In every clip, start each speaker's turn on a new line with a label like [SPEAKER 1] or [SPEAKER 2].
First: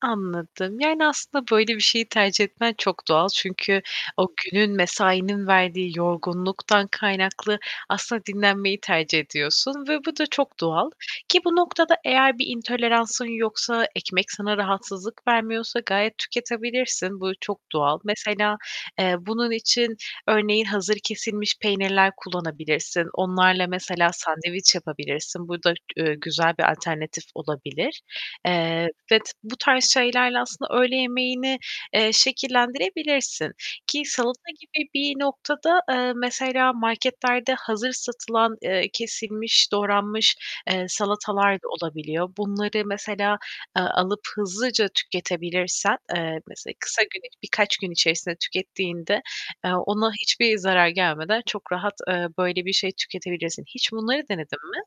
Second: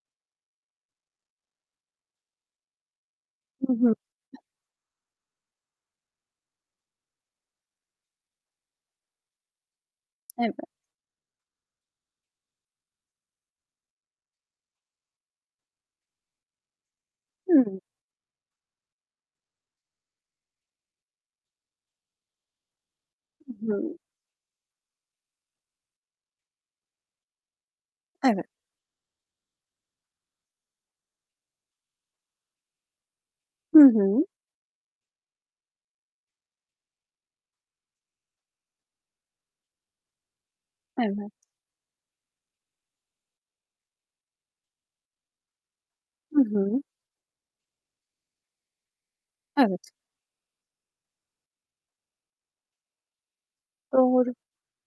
[SPEAKER 1] Anladım. Yani, aslında böyle bir şeyi tercih etmen çok doğal.
[SPEAKER 2] Hı
[SPEAKER 1] Çünkü
[SPEAKER 2] hı.
[SPEAKER 1] o günün, mesainin verdiği yorgunluktan kaynaklı aslında dinlenmeyi tercih ediyorsun ve bu da
[SPEAKER 2] Evet.
[SPEAKER 1] çok doğal ki bu noktada eğer bir intoleransın yoksa, ekmek sana rahatsızlık vermiyorsa gayet tüketebilirsin. Bu çok
[SPEAKER 2] Hıı.
[SPEAKER 1] doğal. Mesela, eee, bunun için örneğin hazır kesilmiş peynirler kullanabilirsin.
[SPEAKER 2] Hı
[SPEAKER 1] Onlarla
[SPEAKER 2] hı.
[SPEAKER 1] mesela sandviç yapabilirsin. Bu da, ııı, güzel bir alternatif olabilir.
[SPEAKER 2] Evet.
[SPEAKER 1] Eee, vet bu tarz şeylerle aslında öğle yemeğini, eee, şekillendirebilirsin
[SPEAKER 2] Hı
[SPEAKER 1] ki
[SPEAKER 2] hı.
[SPEAKER 1] salata gibi bir noktada, eee, mesela marketlerde hazır satılan, eee, kesilmiş, doğranmış, eee,
[SPEAKER 2] Evet.
[SPEAKER 1] salatalar da olabiliyor. Bunları mesela, eee, alıp hızlıca tüketebilirsen, eee,
[SPEAKER 2] Hı
[SPEAKER 1] mesela
[SPEAKER 2] hı.
[SPEAKER 1] kısa günlük birkaç gün içerisinde tükettiğinde, eee,
[SPEAKER 2] Evet.
[SPEAKER 1] ona hiçbir zarar gelmeden çok rahat, eee, böyle bir şey tüketebilirsin. Hiç bunları
[SPEAKER 2] Doğru.
[SPEAKER 1] denedin mi?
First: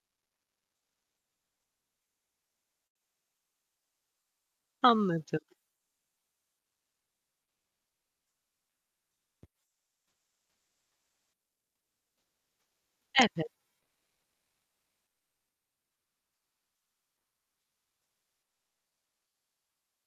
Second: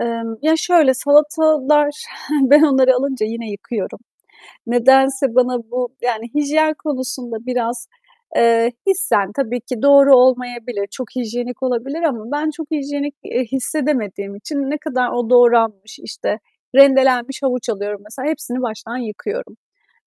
[SPEAKER 2] Emm, ya, şöyle, salatalar ben onları alınca yine yıkıyorum. Nedense
[SPEAKER 1] Anladım.
[SPEAKER 2] bana bu, yani, hijyen konusunda biraz, eee, hissen tabii ki doğru olmayabilir, çok hijyenik olabilir ama ben çok hijyenik, eee,
[SPEAKER 1] Evet.
[SPEAKER 2] hissedemediğim için ne kadar o doğranmış, işte, rendelenmiş havuç alıyorum mesela, hepsini baştan yıkıyorum.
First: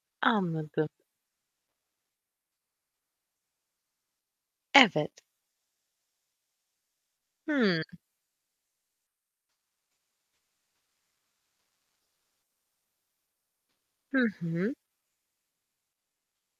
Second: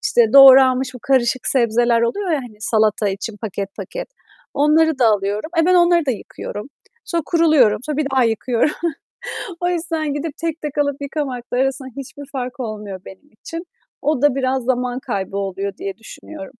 [SPEAKER 2] İşte,
[SPEAKER 1] Anladım.
[SPEAKER 2] doğranmış bu karışık sebzeler oluyor ya, hani, salata için paket, paket, onları da
[SPEAKER 1] Evet.
[SPEAKER 2] alıyorum. E, ben onları da yıkıyorum. Sonra kuruluyorum,
[SPEAKER 1] Hımm.
[SPEAKER 2] sonra bir daha yıkıyoru O yüzden gidip, tek tek alıp, yıkamakla arasında hiçbir fark olmuyor benim için. O
[SPEAKER 1] Hı
[SPEAKER 2] da biraz
[SPEAKER 1] hı.
[SPEAKER 2] zaman kaybı oluyor diye düşünüyorum.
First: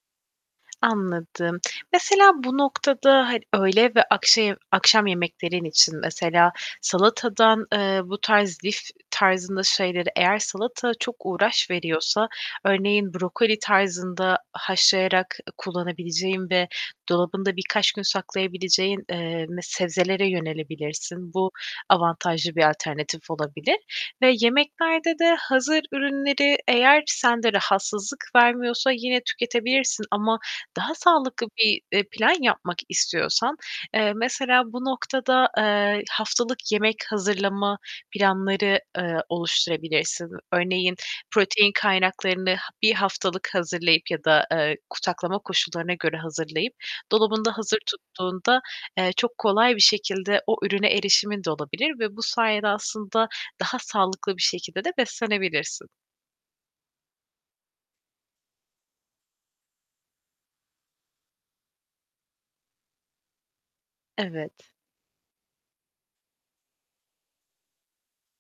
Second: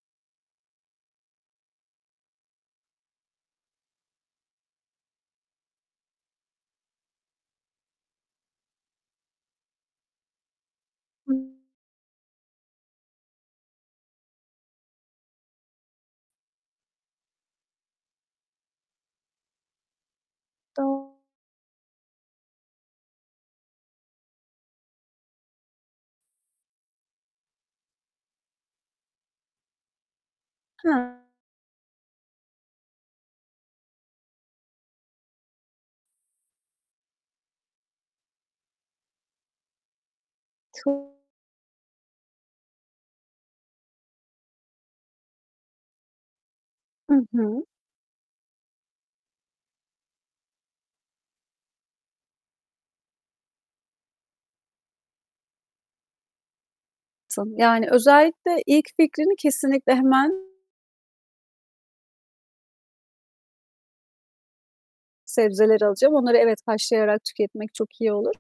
[SPEAKER 1] Anladım. Mesela bu noktada ha öğle ve akşe akşam yemeklerin için mesela salatadan, eee, bu tarz lif tarzında şeyleri eğer salata çok uğraş veriyorsa, örneğin brokoli tarzında haşlayarak ı kullanabileceğin ve dolabında birkaç gün saklayabileceğin, eee, me sebzelere
[SPEAKER 2] Doğ
[SPEAKER 1] yönelebilirsin. Bu, avantajlı bir alternatif olabilir ve yemeklerde de hazır ürünleri -eğer sende rahatsızlık vermiyorsa yine tüketebilirsin. Ama daha
[SPEAKER 2] Hı.
[SPEAKER 1] sağlıklı bir, eee, plan yapmak istiyorsan, eee, mesela bu noktada, eee, haftalık yemek hazırlama planları, eee, oluşturabilirsin. Örneğin
[SPEAKER 2] Çok
[SPEAKER 1] protein kaynaklarını ha 1 haftalık hazırlayıp ya da, eee, ku saklama koşullarına göre hazırlayıp
[SPEAKER 2] Hı
[SPEAKER 1] dolabında
[SPEAKER 2] hı.
[SPEAKER 1] hazır tuttuğunda, eee, çok kolay bir şekilde o ürüne erişimin de olabilir ve bu sayede aslında daha sağlıklı bir şekilde de beslenebilirsin.
[SPEAKER 2] Tabii, yani, özellikle ilk fikrini kesinlikle hemen.
[SPEAKER 1] Evet.
[SPEAKER 2] Sebzeleri alacağım. Onları evet, haşlayarak tüketmek çok iyi olur.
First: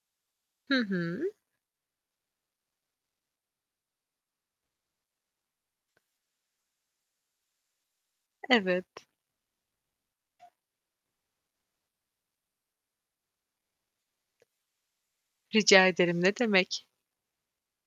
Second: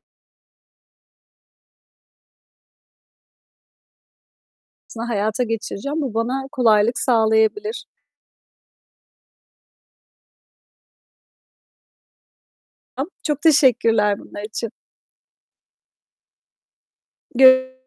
[SPEAKER 1] Hı hı.
[SPEAKER 2] S hayata geçireceğim. Bu bana kolaylık sağlayabilir.
[SPEAKER 1] Evet.
[SPEAKER 2] Am çok teşekkürler bunlar için.
[SPEAKER 1] Rica ederim, ne demek.
[SPEAKER 2] Gör